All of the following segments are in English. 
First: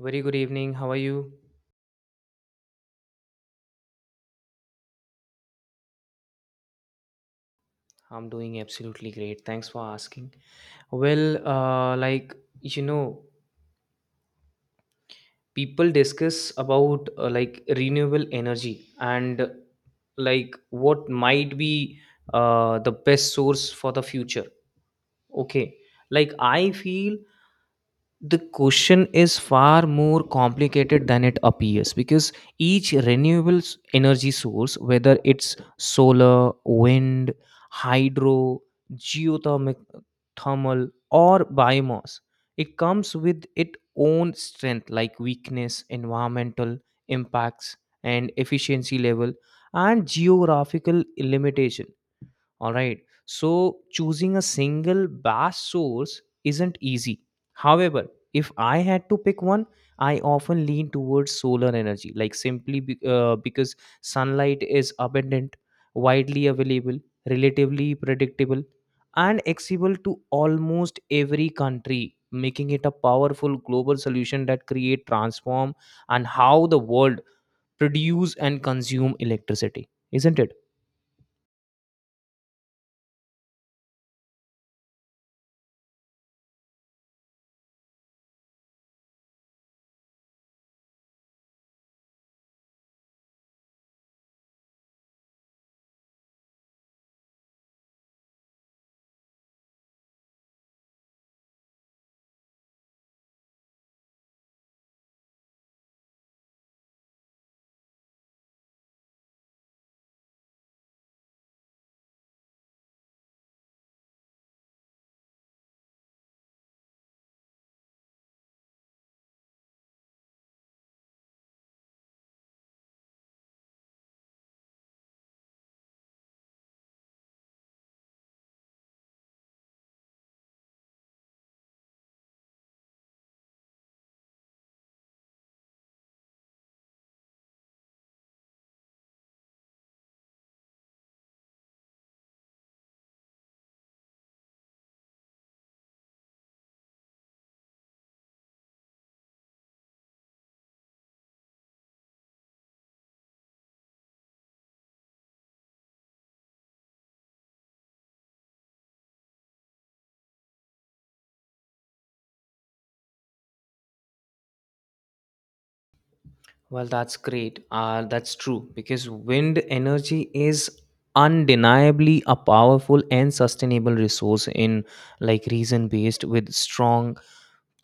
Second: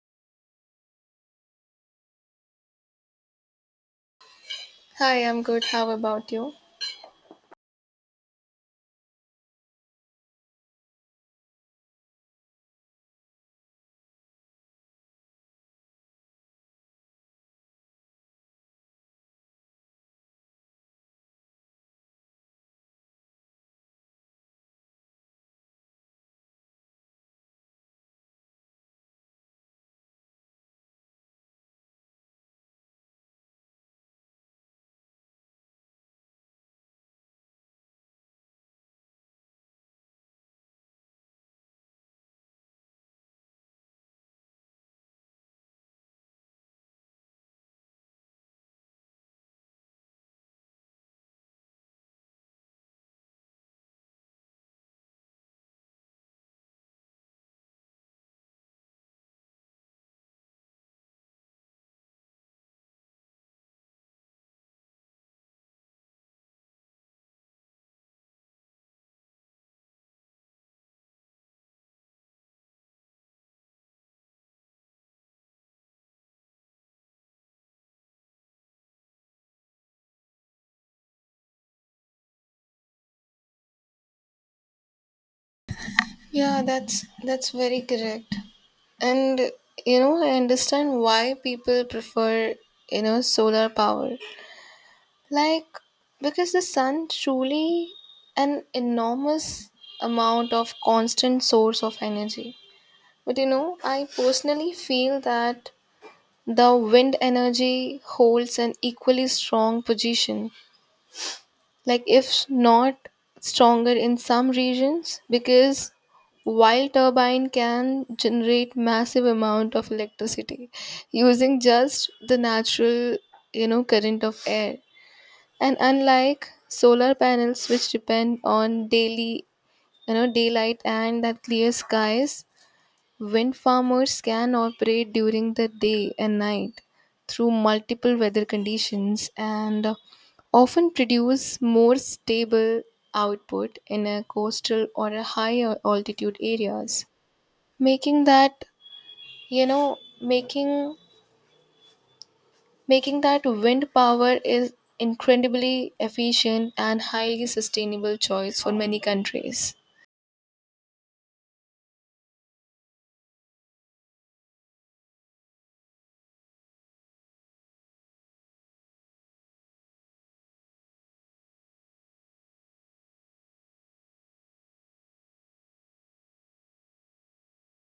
Very good evening. How are you? Hi, I'm good. How about you? I'm doing absolutely great. Thanks for asking. Well, you know, people discuss about like renewable energy and like what might be the best source for the future. Okay, like I feel the question is far more complicated than it appears because each renewable energy source, whether it's solar, wind, hydro, geothermal, thermal or biomass, it comes with its own strength, like weakness, environmental impacts, and efficiency level, and geographical limitation, all right. So choosing a single bass source isn't easy. However, if I had to pick one, I often lean towards solar energy, like simply because sunlight is abundant, widely available, relatively predictable, and accessible to almost every country, making it a powerful global solution that create transform and how the world produce and consume electricity, isn't it? Yeah, that's very correct. And you know, I understand why people prefer, you know, solar power. Like because the sun truly an enormous amount of constant source of energy. But you know, I personally feel that the wind energy holds an equally strong position, like if not stronger in some regions, because wind turbine can generate massive amount of electricity using just the natural, you know, current of air. And unlike solar panels, which depend on daily, you know, daylight and that clear skies, wind farmers can operate during the day and night through multiple weather conditions and often produce more stable output in a coastal or a higher altitude areas, making that, you know making making that wind power is incredibly efficient and highly sustainable choice for many countries. Well, that's great. That's true because wind energy is undeniably a powerful and sustainable resource in like region based with strong,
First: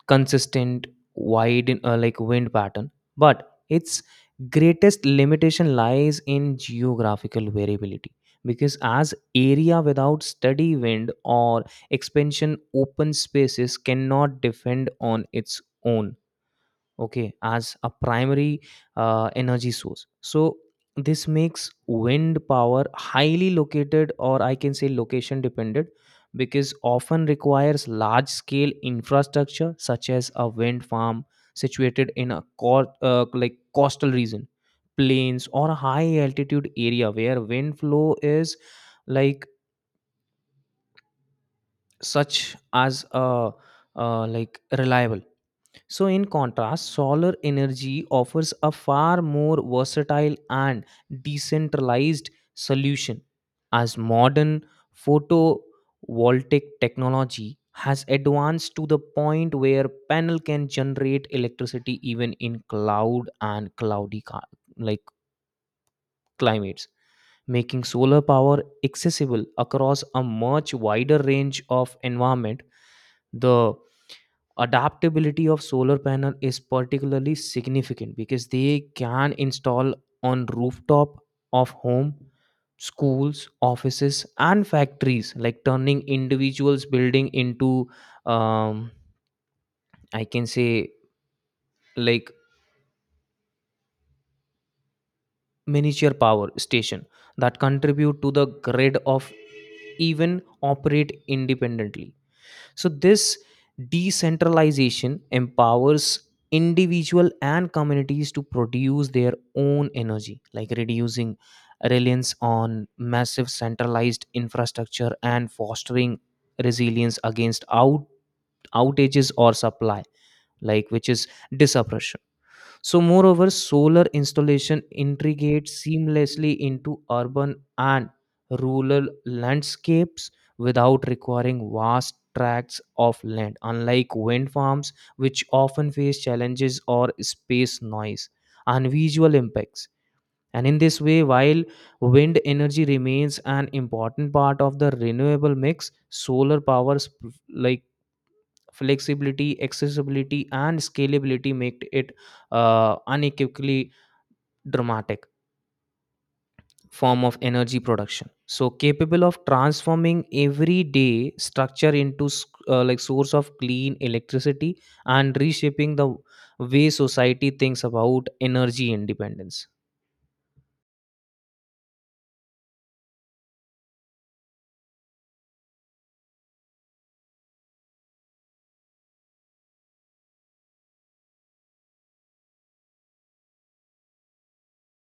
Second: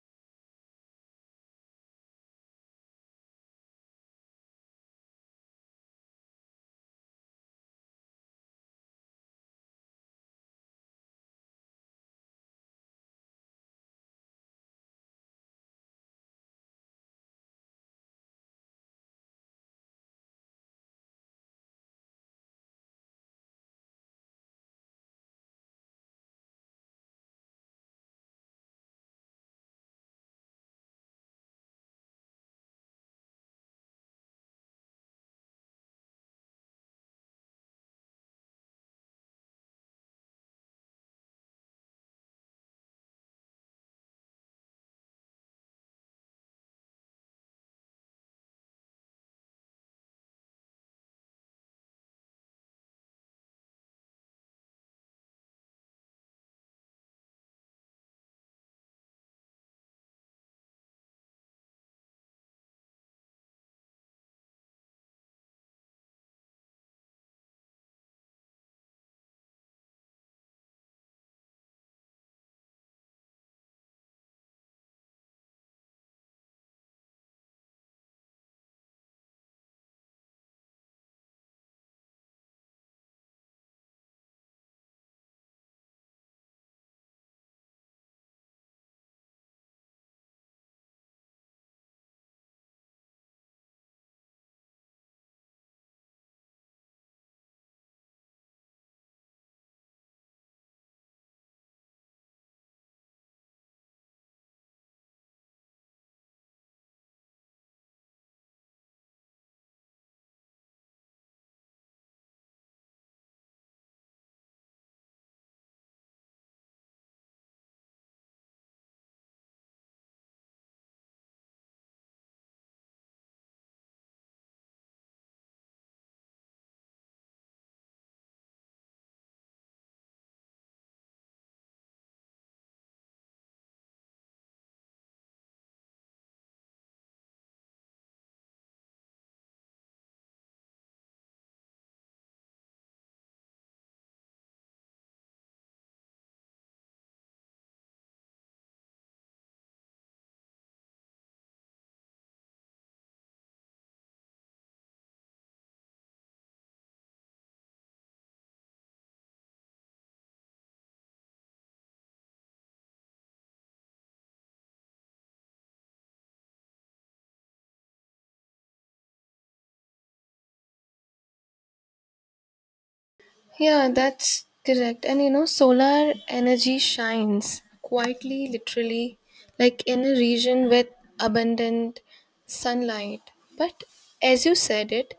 consistent, wide wind pattern. But its greatest limitation lies in geographical variability because as area without steady wind or expansion open spaces cannot defend on its own, okay, as a primary energy source. So this makes wind power highly located, or I can say location dependent, because often requires large scale infrastructure such as a wind farm situated in a like coastal region, plains or a high altitude area where wind flow is like, such as a like reliable. So, in contrast, solar energy offers a far more versatile and decentralized solution, as modern photovoltaic technology has advanced to the point where panel can generate electricity even in cloud and cloudy like climates, making solar power accessible across a much wider range of environment, the adaptability of solar panel is particularly significant because they can install on rooftop of home, schools, offices and factories, like turning individuals building into um, I can say like miniature power station that contribute to the grid of even operate independently. So, this decentralization empowers individual and communities to produce their own energy, like reducing reliance on massive centralized infrastructure and fostering resilience against outages or supply, like which is disruption. So, moreover, solar installation integrates seamlessly into urban and rural landscapes without requiring vast tracts of land, unlike wind farms, which often face challenges or space, noise and visual impacts. And in this way, while wind energy remains an important part of the renewable mix, solar power like flexibility, accessibility, and scalability make it unequivocally dramatic form of energy production. So capable of transforming everyday structure into like source of clean electricity and reshaping the way society thinks about energy independence. Yeah, that's correct. And you know, solar energy shines quietly, literally, like in a region with abundant sunlight. But as you said it,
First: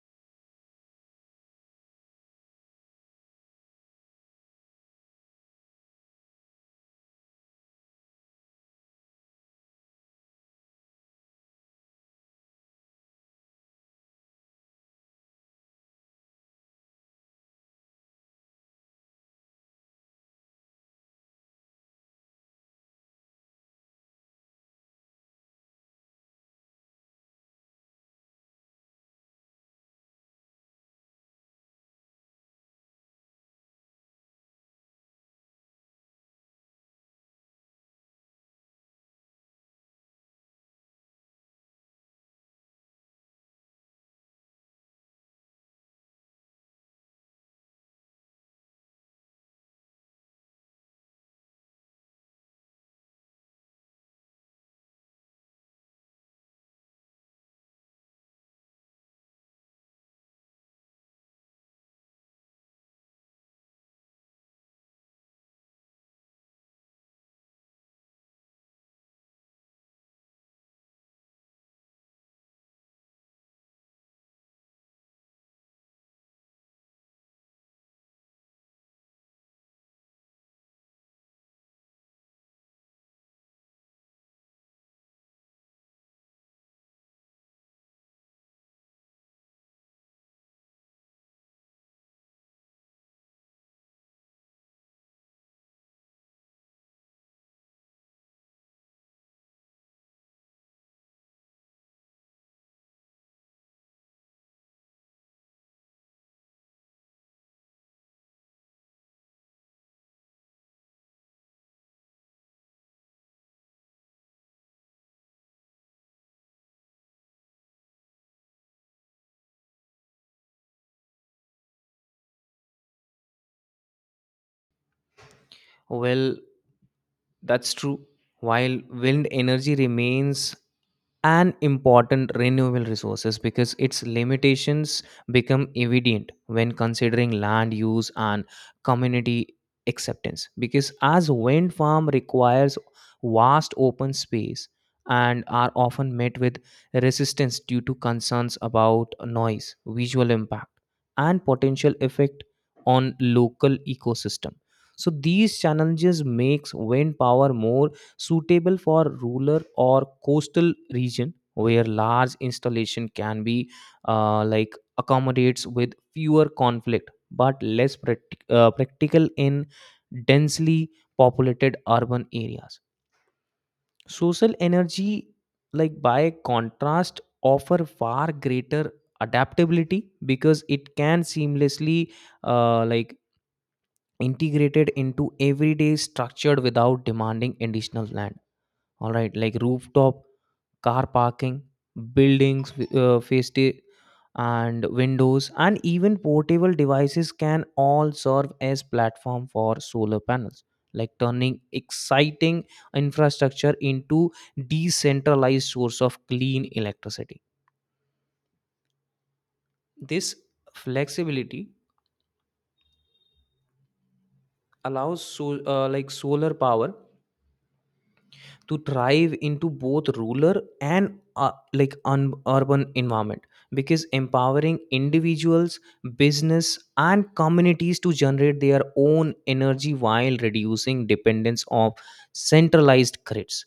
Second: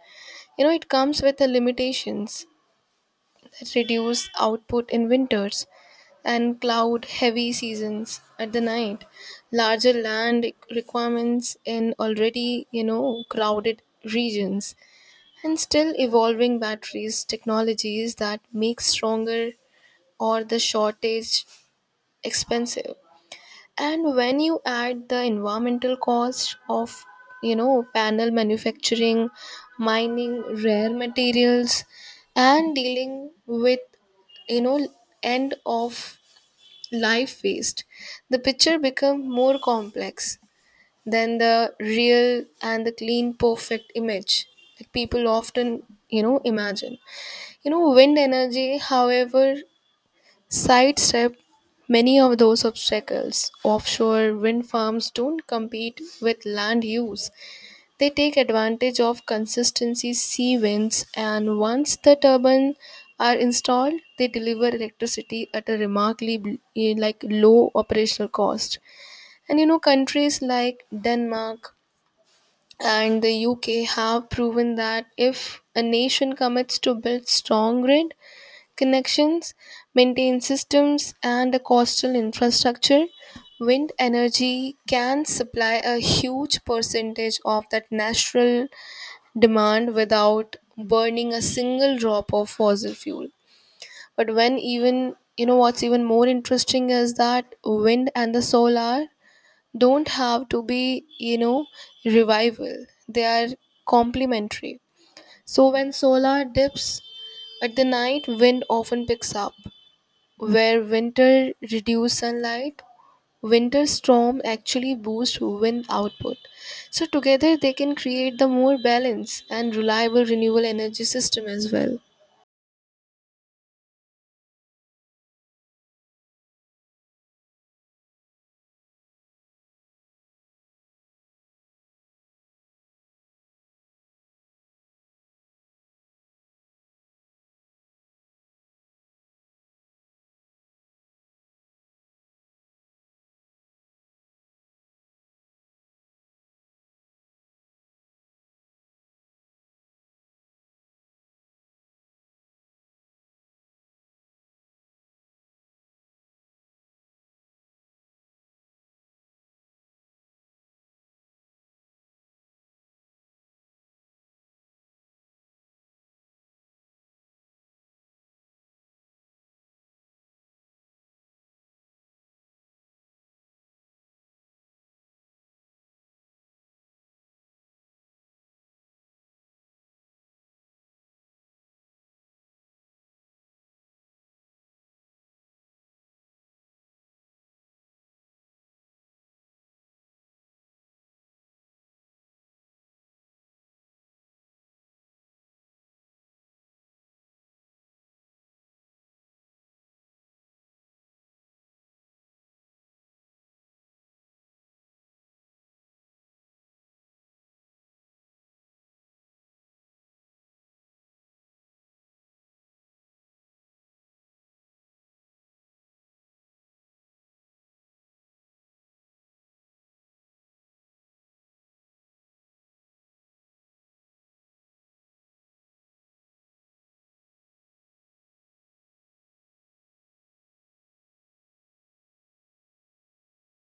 you know, it comes with the limitations that reduce output in winters and cloud heavy seasons at the night, larger land requirements in already, you know, crowded regions, and still evolving batteries technologies that make stronger or the shortage expensive. And when you add the environmental cost of, panel manufacturing, mining rare materials, and dealing with, you know end of life waste, the picture becomes more complex than the real and the clean perfect image that people often, imagine. You know, wind energy, however, sidestep many of those obstacles. Offshore wind farms don't compete with land use. They take advantage of consistency sea winds, and once the turbines are installed, they deliver electricity at a remarkably like low operational cost. And you know, countries like Denmark and the UK have proven that if a nation commits to build strong grid, connections, maintain systems, and a coastal infrastructure, wind energy can supply a huge percentage of that natural demand without burning a single drop of fossil fuel. But when even, you know, what's even more interesting is that wind and the solar don't have to be, you know, revival. They are complementary. So when solar dips at the night, wind often picks up. Where winter reduced sunlight, winter storm actually boost wind output. So together they can create the more balanced and reliable renewable energy system as well. Well, that's true. While wind energy remains an important renewable resources, because its limitations become evident when considering land use and community acceptance, because as wind farm requires vast open space and are often met with resistance due to concerns about noise, visual impact and potential effect on local ecosystem. So these challenges makes wind power more suitable for rural or coastal region where large installation can be like accommodates with fewer conflict, but less practical in densely populated urban areas. Social energy, like by contrast, offer far greater adaptability because it can seamlessly like integrated into everyday structured without demanding additional land, all right, like rooftop, car parking, buildings, face and windows, and even portable devices can all serve as platform for solar panels, like turning exciting infrastructure into decentralized source of clean electricity. This flexibility allows like solar power to thrive into both rural and urban environment, because empowering individuals, business and communities to generate their own energy while reducing dependence of centralized grids.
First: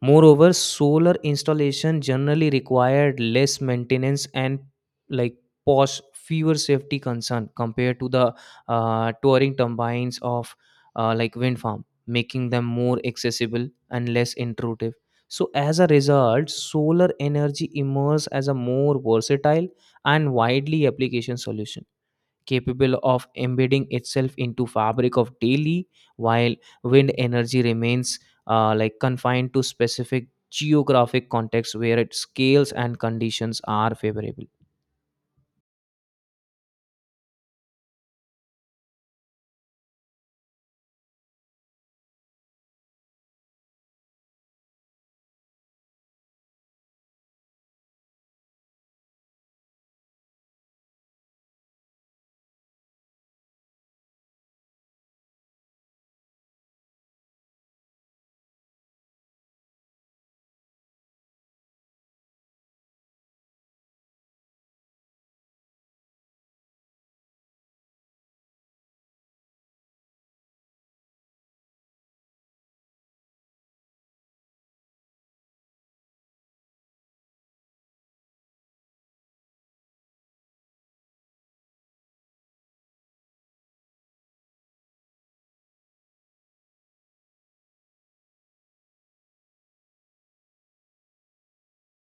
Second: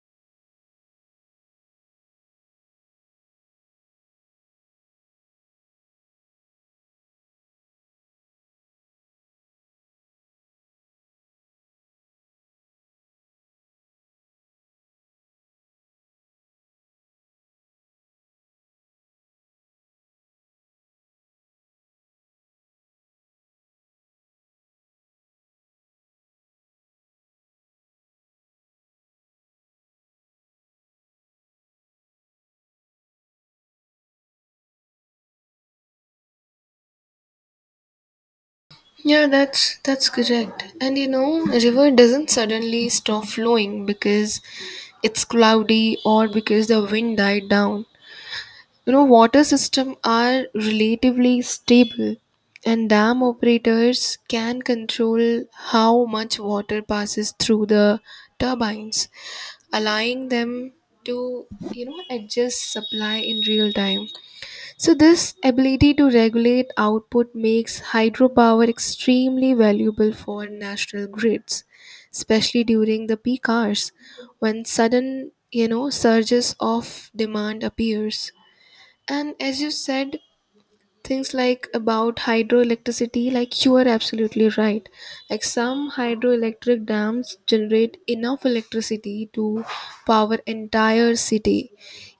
Moreover, solar installation generally required less maintenance and like pos fewer safety concern compared to the touring turbines of like wind farm, making them more accessible and less intrusive. So as a result, solar energy emerges as a more versatile and widely application solution capable of embedding itself into fabric of daily, while wind energy remains like confined to specific geographic contexts where its scales and conditions are favorable. Yeah, that's correct. And you know, a river doesn't suddenly stop flowing because it's cloudy or because the wind died down. You know, water systems are relatively stable, and dam operators can control how much water passes through the turbines, allowing them to, you know, adjust supply in real time. So, this ability to regulate output makes hydropower extremely valuable for national grids, especially during the peak hours when sudden, you know, surges of demand appears. And as you said, things like about hydroelectricity, like you are absolutely right. Like some hydroelectric dams generate enough electricity to power entire city,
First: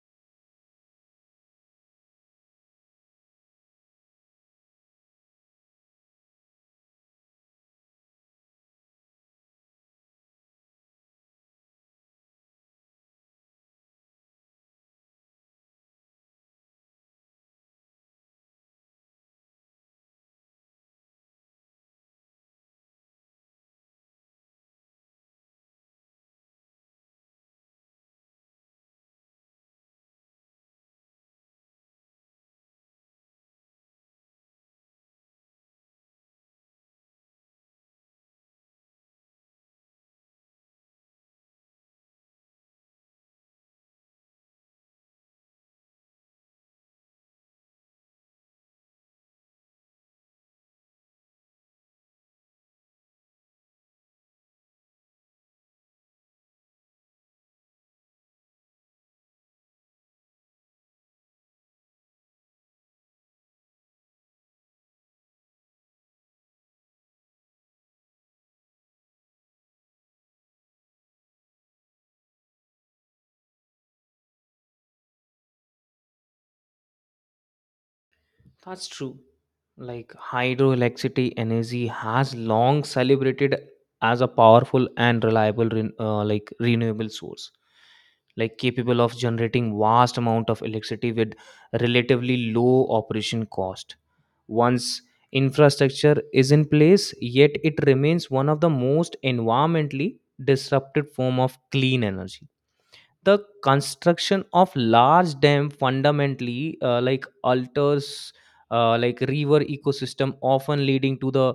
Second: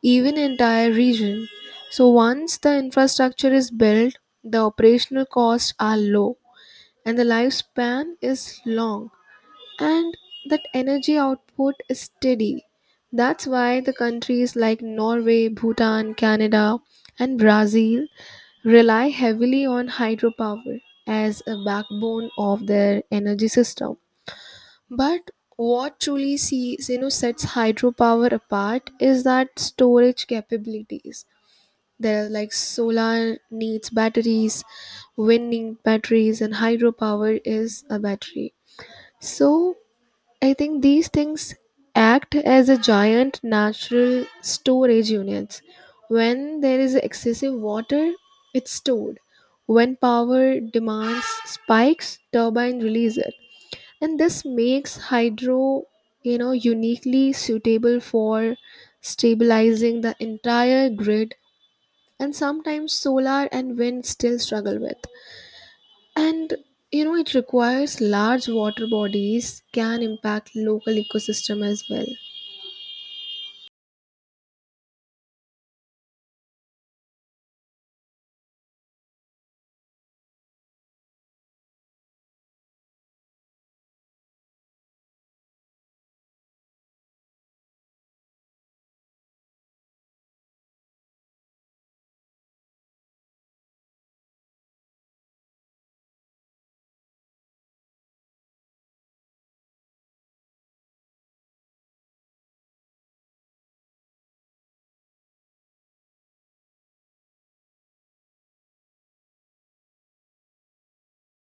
even entire region. So once the infrastructure is built, the operational costs are low, and the lifespan is long, and that energy output is steady. That's why the countries like Norway, Bhutan, Canada, and Brazil rely heavily on hydropower as a backbone of their energy system. But what truly sees, you know, sets hydropower apart is that storage capabilities. There are, like, solar needs batteries, wind needs batteries, and hydropower is a battery. So I think these things act as a giant natural storage units. When there is excessive water, it's stored. When power demands spikes, turbine release it. And this makes hydro, you know, uniquely suitable for stabilizing the entire grid, and sometimes solar and wind still struggle with. And you know, it requires large water bodies can impact local ecosystem as well. That's true. Like hydroelectricity energy has long celebrated as a powerful and reliable like renewable source, like capable of generating vast amount of electricity with relatively low operation cost. Once infrastructure is in place, yet it remains one of the most environmentally disrupted form of clean energy. The construction of large dam fundamentally alters like river ecosystem, often leading to the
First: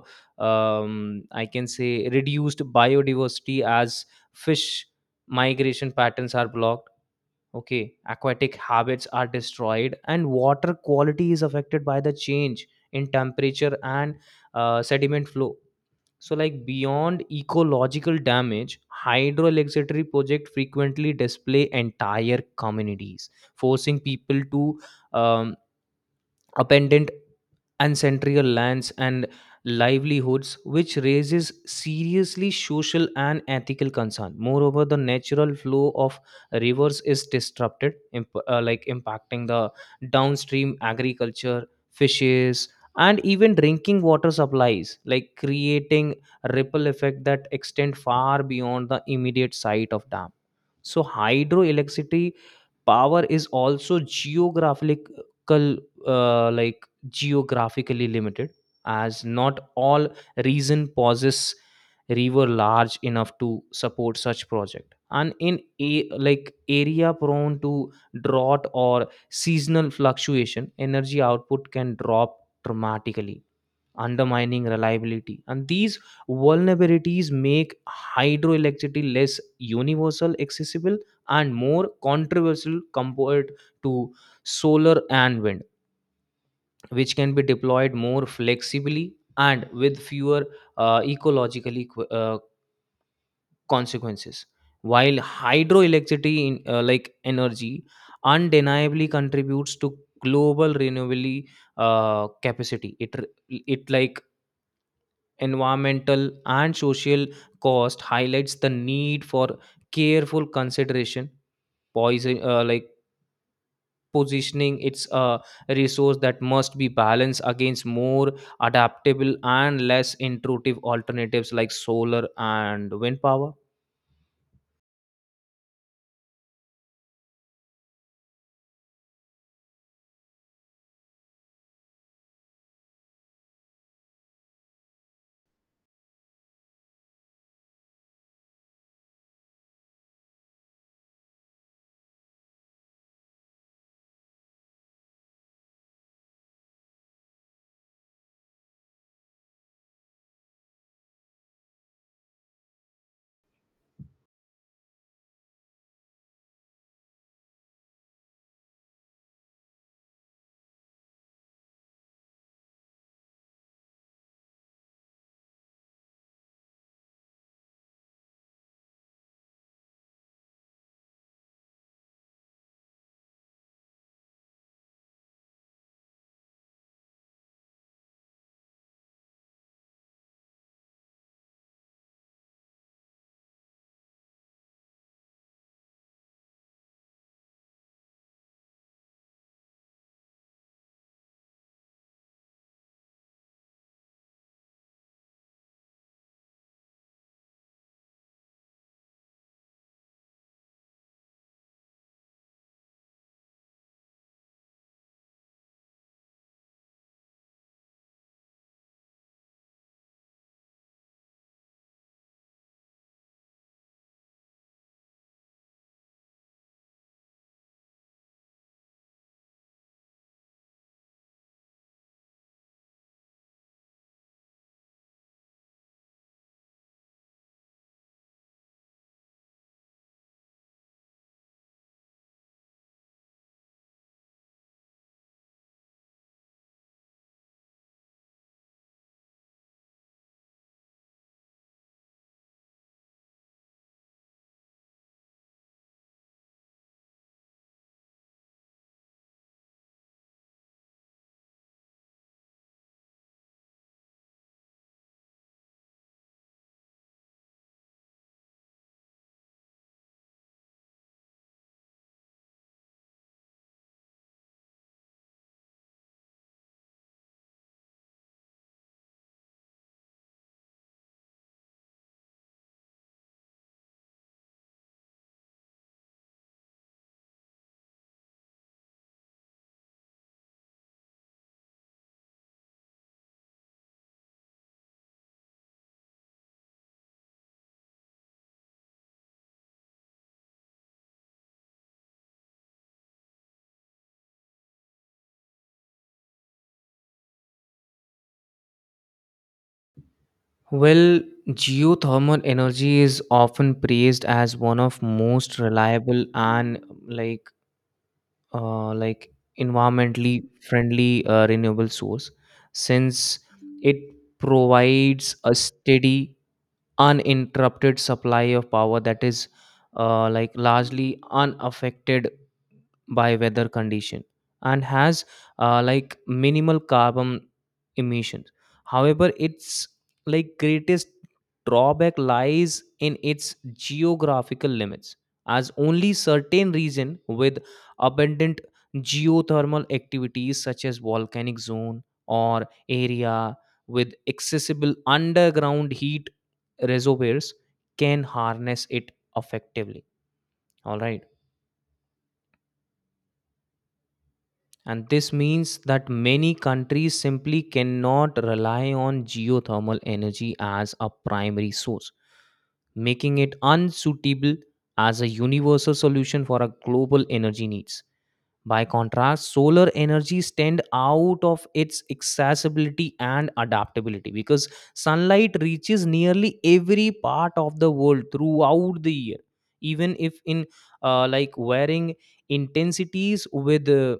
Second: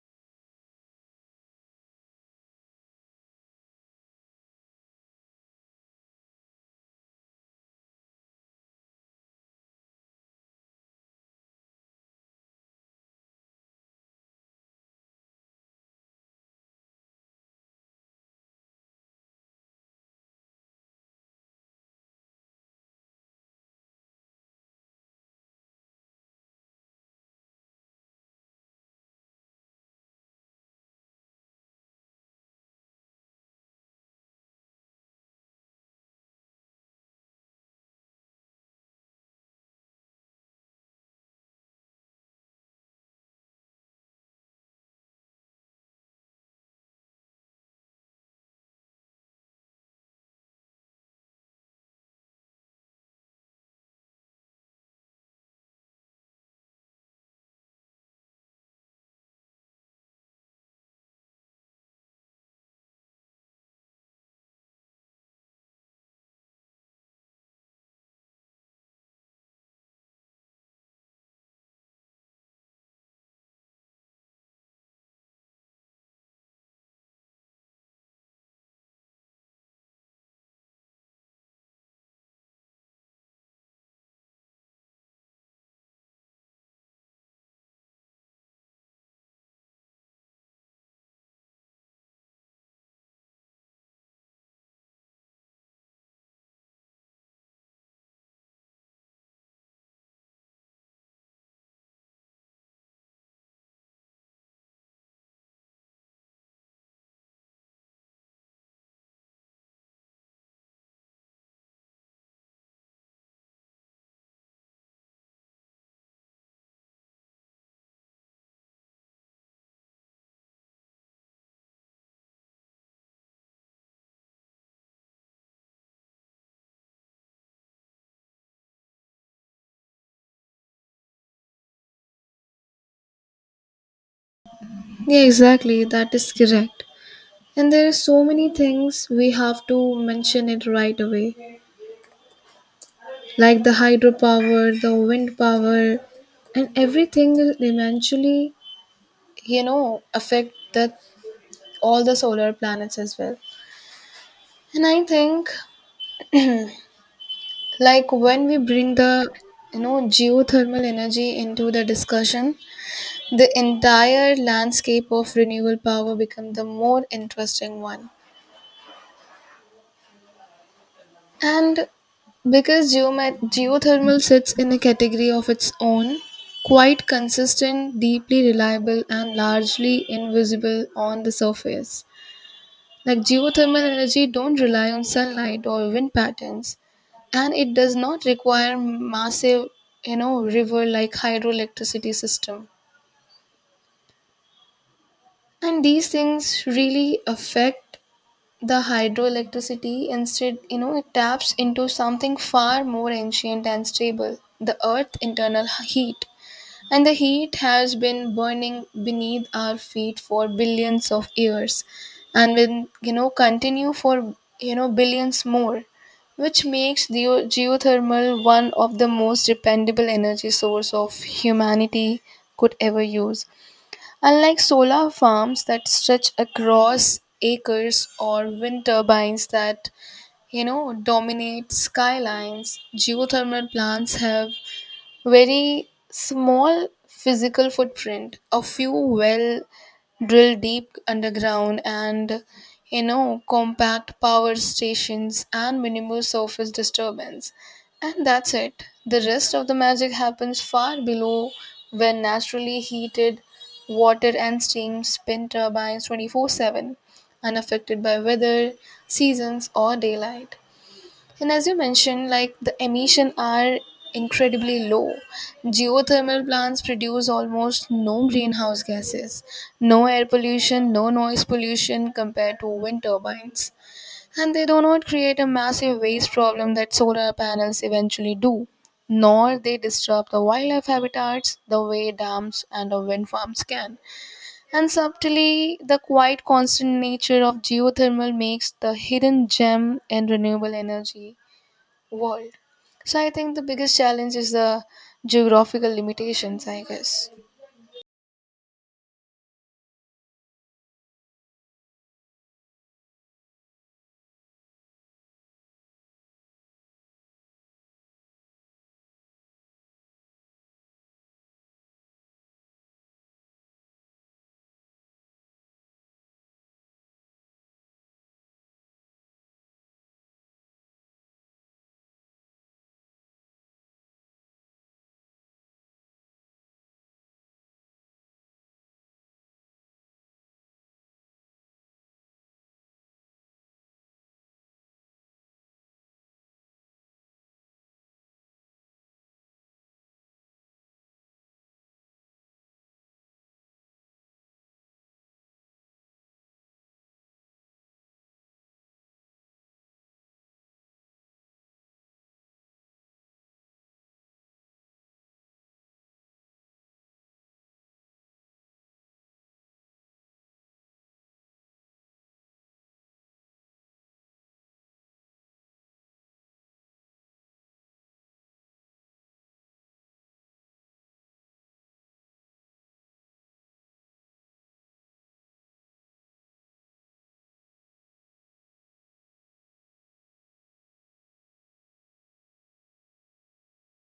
I can say reduced biodiversity as fish migration patterns are blocked, okay, aquatic habits are destroyed and water quality is affected by the change in temperature and sediment flow. So, like beyond ecological damage, hydroelectricity projects frequently display entire communities, forcing people to um, abandon and central lands and livelihoods, which raises seriously social and ethical concern. Moreover, the natural flow of rivers is disrupted, like impacting the downstream agriculture, fishes, and even drinking water supplies, like creating ripple effect that extend far beyond the immediate site of dam. So hydroelectricity power is also geographically limited, as not all region possess river large enough to support such project, and in a like area prone to drought or seasonal fluctuation, energy output can drop dramatically, undermining reliability. And these vulnerabilities make hydroelectricity less universal accessible and more controversial compared to solar and wind, which can be deployed more flexibly and with fewer ecological consequences. While hydroelectricity, like energy, undeniably contributes to global renewable capacity, it like environmental and social cost highlights the need for careful consideration, poison like positioning its a resource that must be balanced against more adaptable and less intrusive alternatives like solar and wind power. Yeah, exactly. That is correct. And there are so many things we have to mention it right away, like the hydropower, the wind power, and everything will eventually, you know, affect the all the solar planets as well. And I think, like when we bring the, you know, geothermal energy into the discussion, the entire landscape of renewable power become the more interesting one. And because geothermal sits in a category of its own, quite consistent, deeply reliable, and largely invisible on the surface. Like geothermal energy don't rely on sunlight or wind patterns, and it does not require massive, you know, river like hydroelectricity system. And these things really affect the hydroelectricity. Instead, you know, it taps into something far more ancient and stable, the earth internal heat. And the heat has been burning beneath our feet for billions of years and will, you know, continue for, billions more, which makes the geothermal one of the most dependable energy source of humanity could ever use. Unlike solar farms that stretch across acres or wind turbines that, you know, dominate skylines, geothermal plants have very small physical footprint, a few well drilled deep underground, and, you know, compact power stations and minimal surface disturbance. And that's it. The rest of the magic happens far below, where naturally heated water and steam spin turbines 24/7, unaffected by weather, seasons, or daylight. And as you mentioned, like the emission are incredibly low. Geothermal plants produce almost no greenhouse gases, no air pollution, no noise pollution compared to wind turbines. And they do not create a massive waste problem that solar panels eventually do, nor they disrupt the wildlife habitats the way dams and the wind farms can. And subtly, the quite constant nature of geothermal makes the hidden gem in renewable energy world. So I think the biggest challenge is the geographical limitations, I guess. Well, geothermal energy is often praised as one of most reliable and like uh, like environmentally friendly renewable source, since it provides a steady, uninterrupted supply of power that is like largely unaffected by weather condition and has like minimal carbon emissions. However, its like greatest drawback lies in its geographical limits, as only certain region with abundant geothermal activities such as volcanic zone or area with accessible underground heat reservoirs can harness it effectively, all right. And this means that many countries simply cannot rely on geothermal energy as a primary source, making it unsuitable as a universal solution for our global energy needs. By contrast, solar energy stand out of its accessibility and adaptability because sunlight reaches nearly every part of the world throughout the year, even if in like varying intensities. With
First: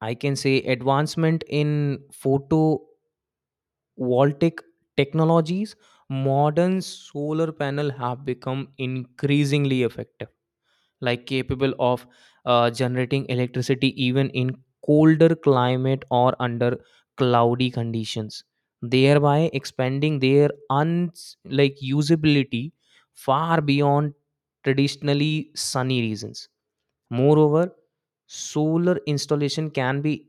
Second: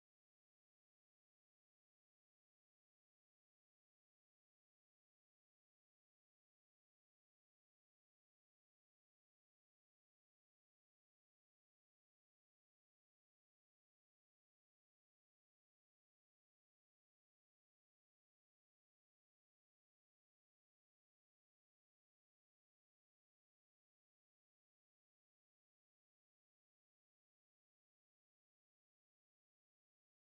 I can say advancement in photovoltaic technologies, modern solar panel have become increasingly effective, like capable of generating electricity even in colder climate or under cloudy conditions, thereby expanding their un like usability far beyond traditionally sunny regions. Moreover, solar installation can be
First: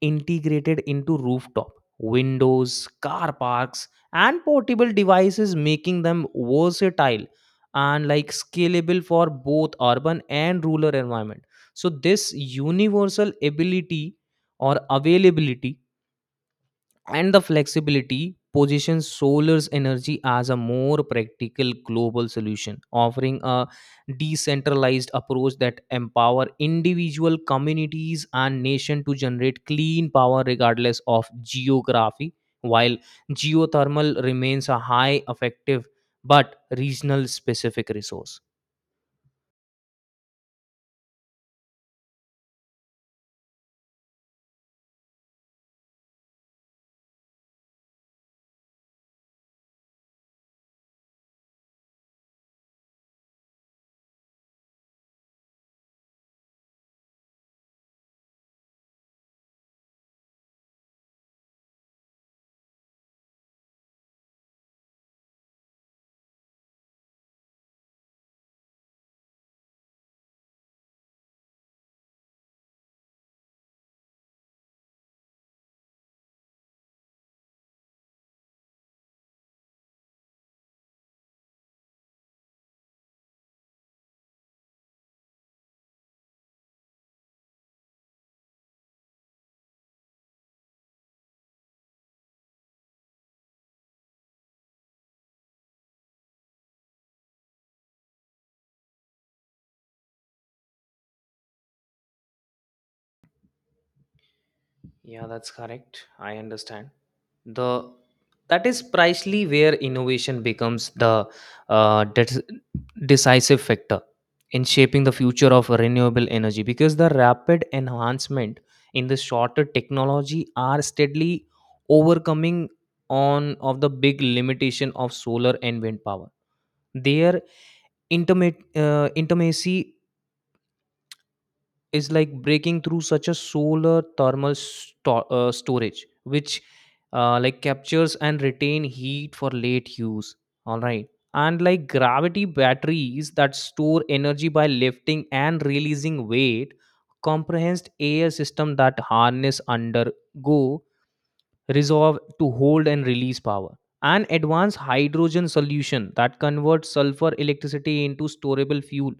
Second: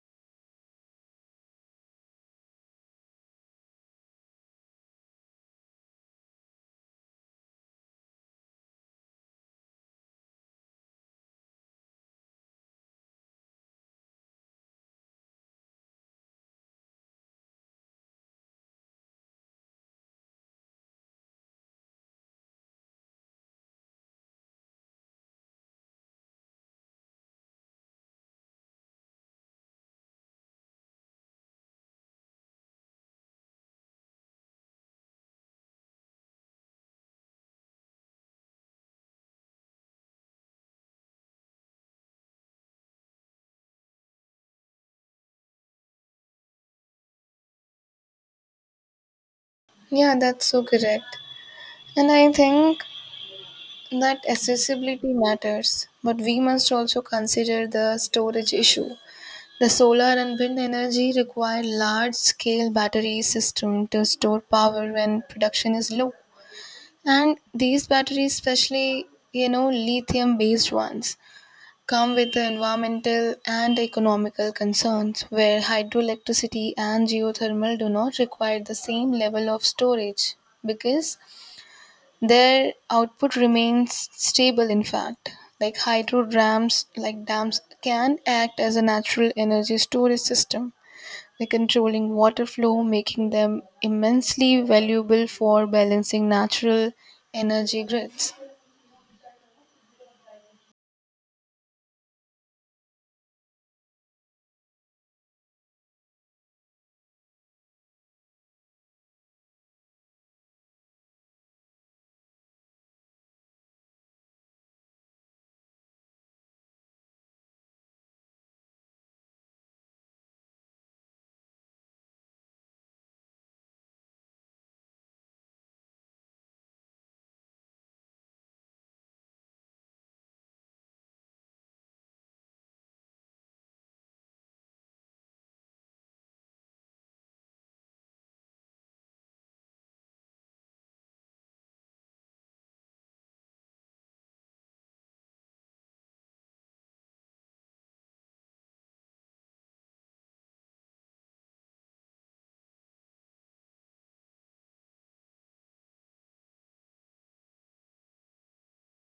integrated into rooftop, windows, car parks, and portable devices, making them versatile and like scalable for both urban and rural environment. So this universal ability or availability and the flexibility positions solar's energy as a more practical global solution, offering a decentralized approach that empower individual communities and nation to generate clean power regardless of geography, while geothermal remains a high effective but regional specific resource. Yeah, that's so correct. And I think that accessibility matters, but we must also consider the storage issue. The solar and wind energy require large scale battery system to store power when production is low. And these batteries, especially, you know, lithium based ones, come with the environmental and economical concerns, where hydroelectricity and geothermal do not require the same level of storage because their output remains stable. In fact, like hydro dams, like dams can act as a natural energy storage system, like controlling water flow, making them immensely valuable for balancing natural energy grids. Yeah, that's correct. I understand. The that is precisely where innovation becomes the uh, de- decisive factor in shaping the future of renewable energy, because the rapid enhancement in the shorter technology are steadily overcoming on of the big limitation of solar and wind power. Their intimacy is like breaking through, such a solar thermal storage, which like captures and retain heat for late use, all right, and like gravity batteries that store energy by lifting and releasing weight, comprehensive air system that harness undergo resolve to hold and release power, and advanced hydrogen solution that converts sulfur electricity into storable fuel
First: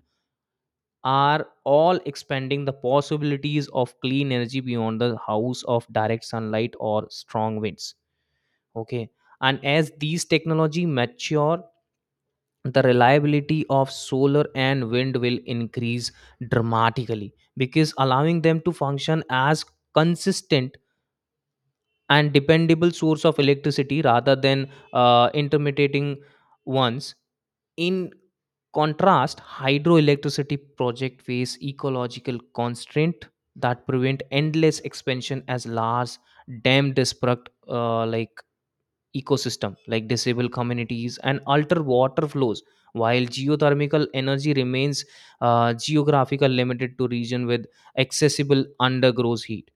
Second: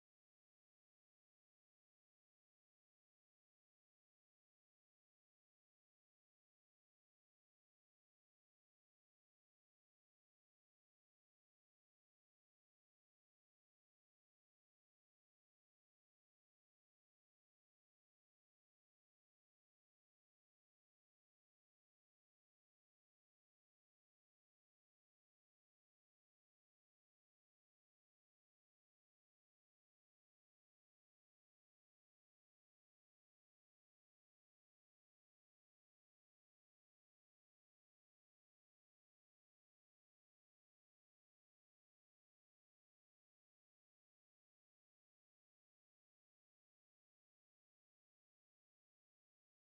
are all expanding the possibilities of clean energy beyond the house of direct sunlight or strong winds, okay. And as these technology mature, the reliability of solar and wind will increase dramatically, because allowing them to function as consistent and dependable source of electricity rather than intermittent ones. In contrast, hydroelectricity project face ecological constraint that prevent endless expansion, as large dam destruct ecosystem, like disabled communities and alter water flows, while geothermal energy remains geographical limited to region with accessible undergrowth heat.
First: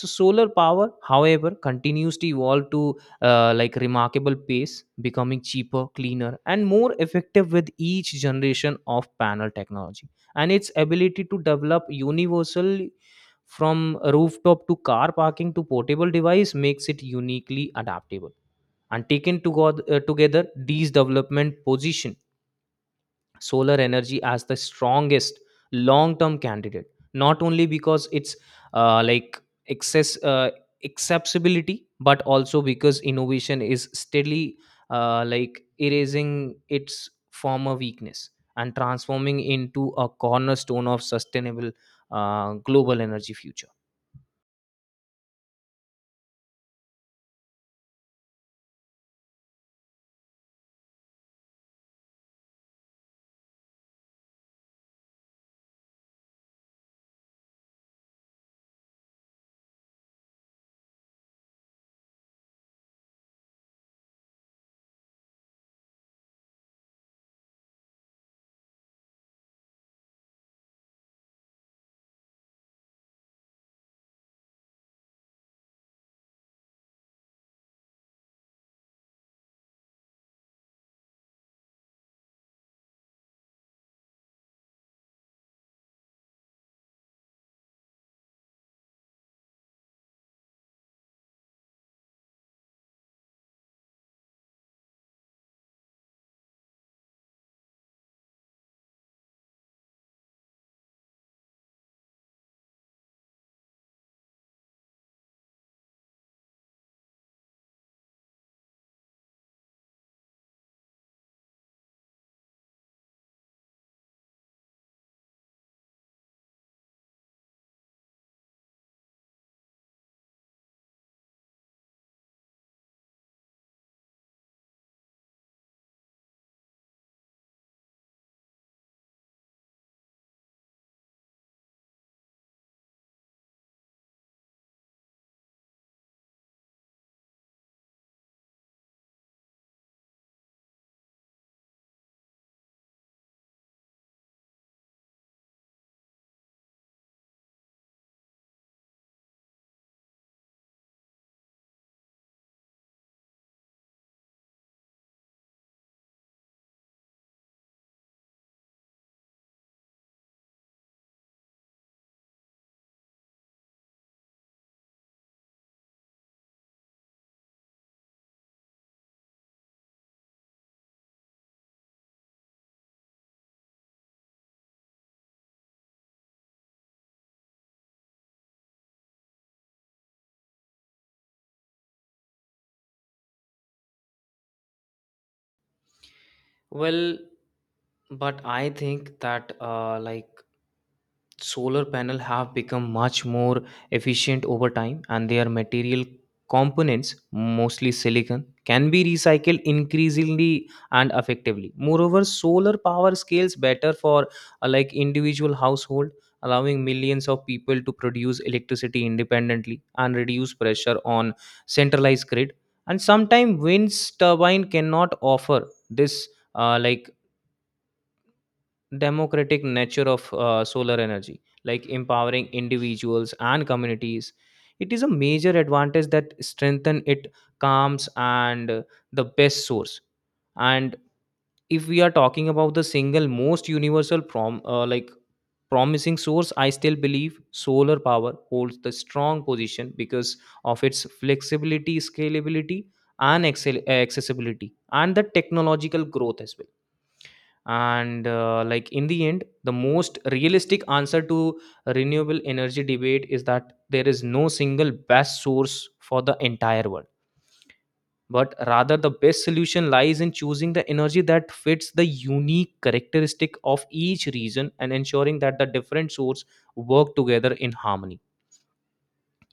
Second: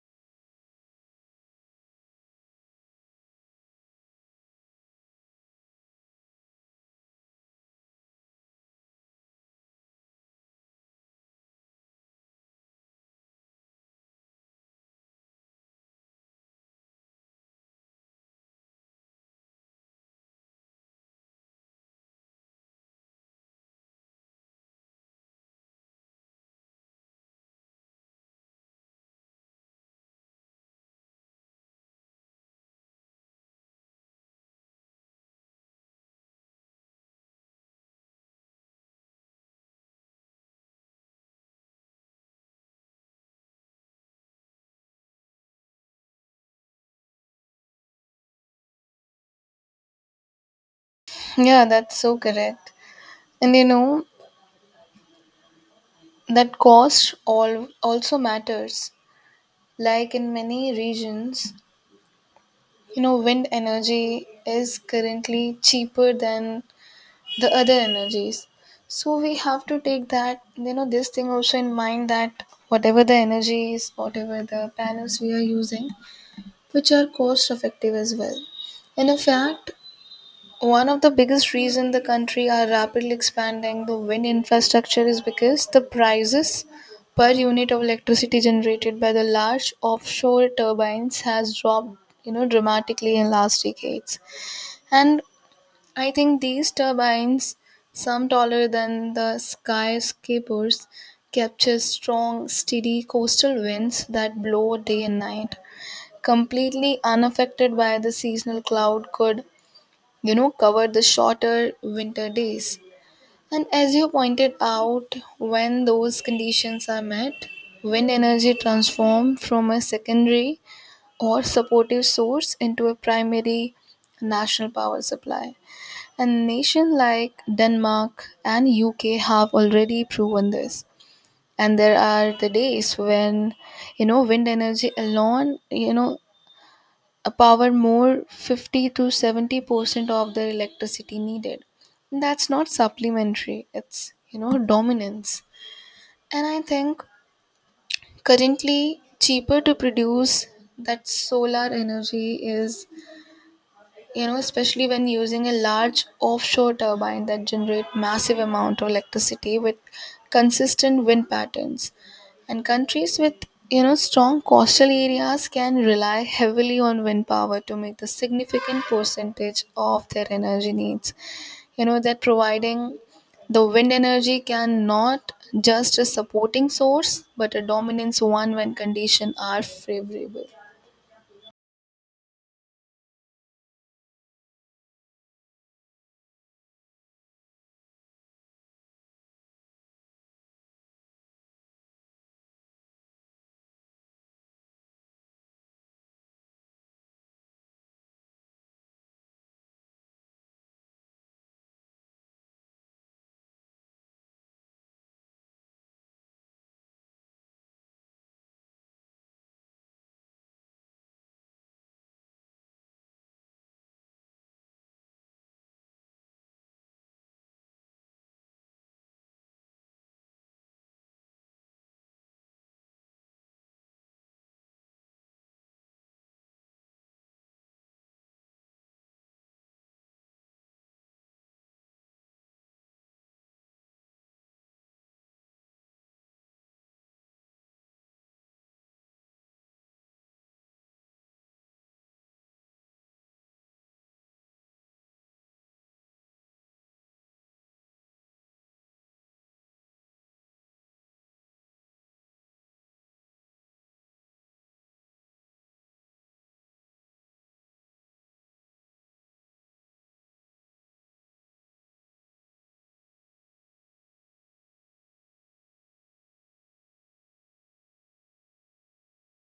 So solar power, however, continues to evolve to like remarkable pace, becoming cheaper, cleaner and more effective with each generation of panel technology, and its ability to develop universally from rooftop to car parking to portable device makes it uniquely adaptable. And together, these development position solar energy as the strongest long term candidate, not only because it's like excess acceptability, but also because innovation is steadily like erasing its former weakness and transforming into a cornerstone of sustainable global energy future. Yeah, that's so correct. And you know, that cost all also matters, like in many regions, you know, wind energy is currently cheaper than the other energies. So we have to take that, you know, this thing also in mind, that whatever the energy is, whatever the panels we are using, which are cost effective as well. And in fact, one of the biggest reason the country are rapidly expanding the wind infrastructure is because the prices per unit of electricity generated by the large offshore turbines has dropped, you know, dramatically in last decades. And I think these turbines, some taller than the skyscrapers, capture strong, steady coastal winds that blow day and night, completely unaffected by the seasonal cloud could, you know, cover the shorter winter days. And as you pointed out, when those conditions are met, wind energy transforms from a secondary or supportive source into a primary national power supply. And nations like Denmark and UK have already proven this. And there are the days when, you know, wind energy alone, you know, a power more 50 to 70% of the electricity needed. That's not supplementary, it's, you know, dominance. And I think currently cheaper to produce that solar energy is, you know, especially when using a large offshore turbine that generate massive amount of electricity with consistent wind patterns. And countries with, you know, strong coastal areas can rely heavily on wind power to make the significant percentage of their energy needs, you know, that providing the wind energy can not just a supporting source but a dominance one when conditions are favorable. Well, but I think that solar panel have become much more efficient over time, and their material components, mostly silicon, can be recycled increasingly and effectively. Moreover, solar power scales better for like individual household, allowing millions of people to produce electricity independently and reduce pressure on centralized grid, and sometimes wind turbine cannot offer this like democratic nature of solar energy, like empowering individuals and communities. It is a major advantage that strengthen it calms and the best source. And if we are talking about the single most universal promising source, I still believe solar power holds the strong position because of its flexibility, scalability, and accessibility, and the technological growth as well. And in the end, the most realistic answer to renewable energy debate is that there is no single best source for the entire world, but rather the best solution lies in choosing the energy that fits the unique characteristic of each region and ensuring that the different sources work together in harmony.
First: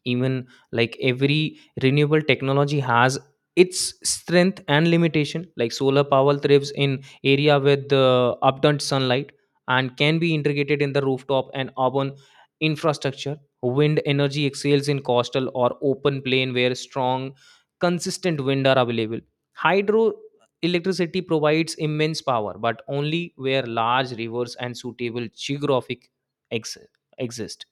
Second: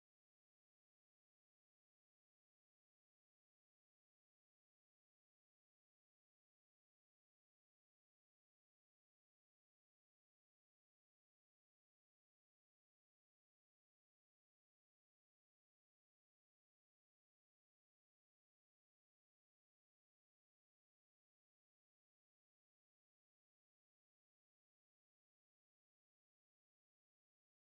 Even like every renewable technology has its strength and limitation. Like solar power thrives in area with abundant sunlight and can be integrated in the rooftop and urban infrastructure, wind energy excels in coastal or open plain where strong consistent wind are available, hydro electricity provides immense power but only where large rivers and suitable geographic ex- exist,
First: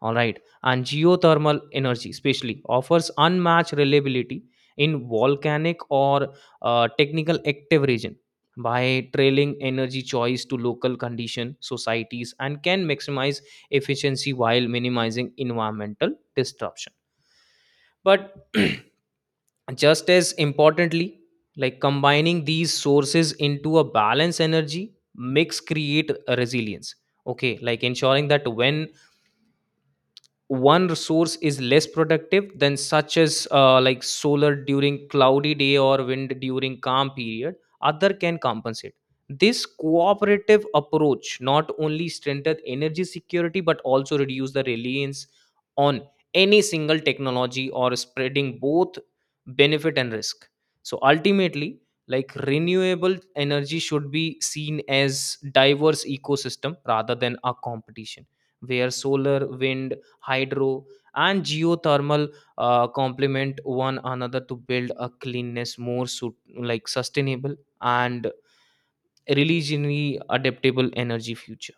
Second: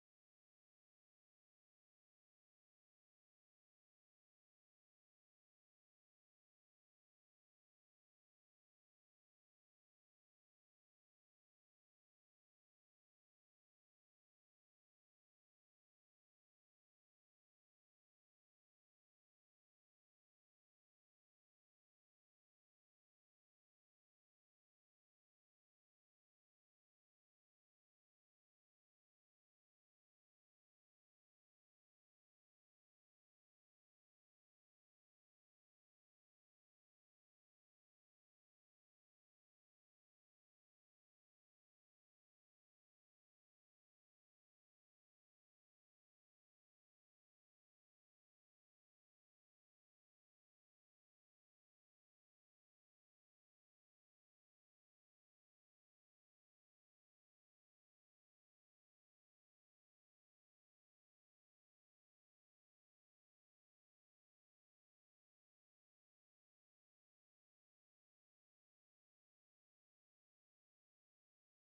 all right, and geothermal energy especially offers unmatched reliability in volcanic or technical active region. By trailing energy choice to local condition, societies and can maximize efficiency while minimizing environmental disruption. But just as importantly, like combining these sources into a balanced energy mix create a resilience, okay, like ensuring that when one resource is less productive than, such as like solar during cloudy day or wind during calm period, other can compensate. This cooperative approach not only strengthened energy security, but also reduce the reliance on any single technology or spreading both benefit and risk. So ultimately, like renewable energy should be seen as diverse ecosystem rather than a competition, where solar, wind, hydro, and geothermal complement one another to build a cleanness more suit, like sustainable and religiously adaptable energy future.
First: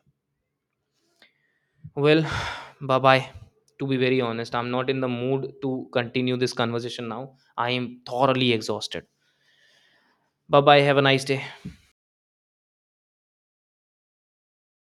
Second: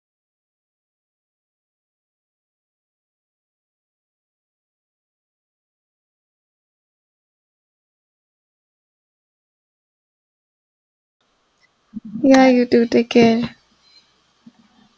Well, bye bye. To be very honest, I'm not in the mood to continue this conversation now. I am thoroughly exhausted. Bye bye, have a nice day. Yeah, you too, take care.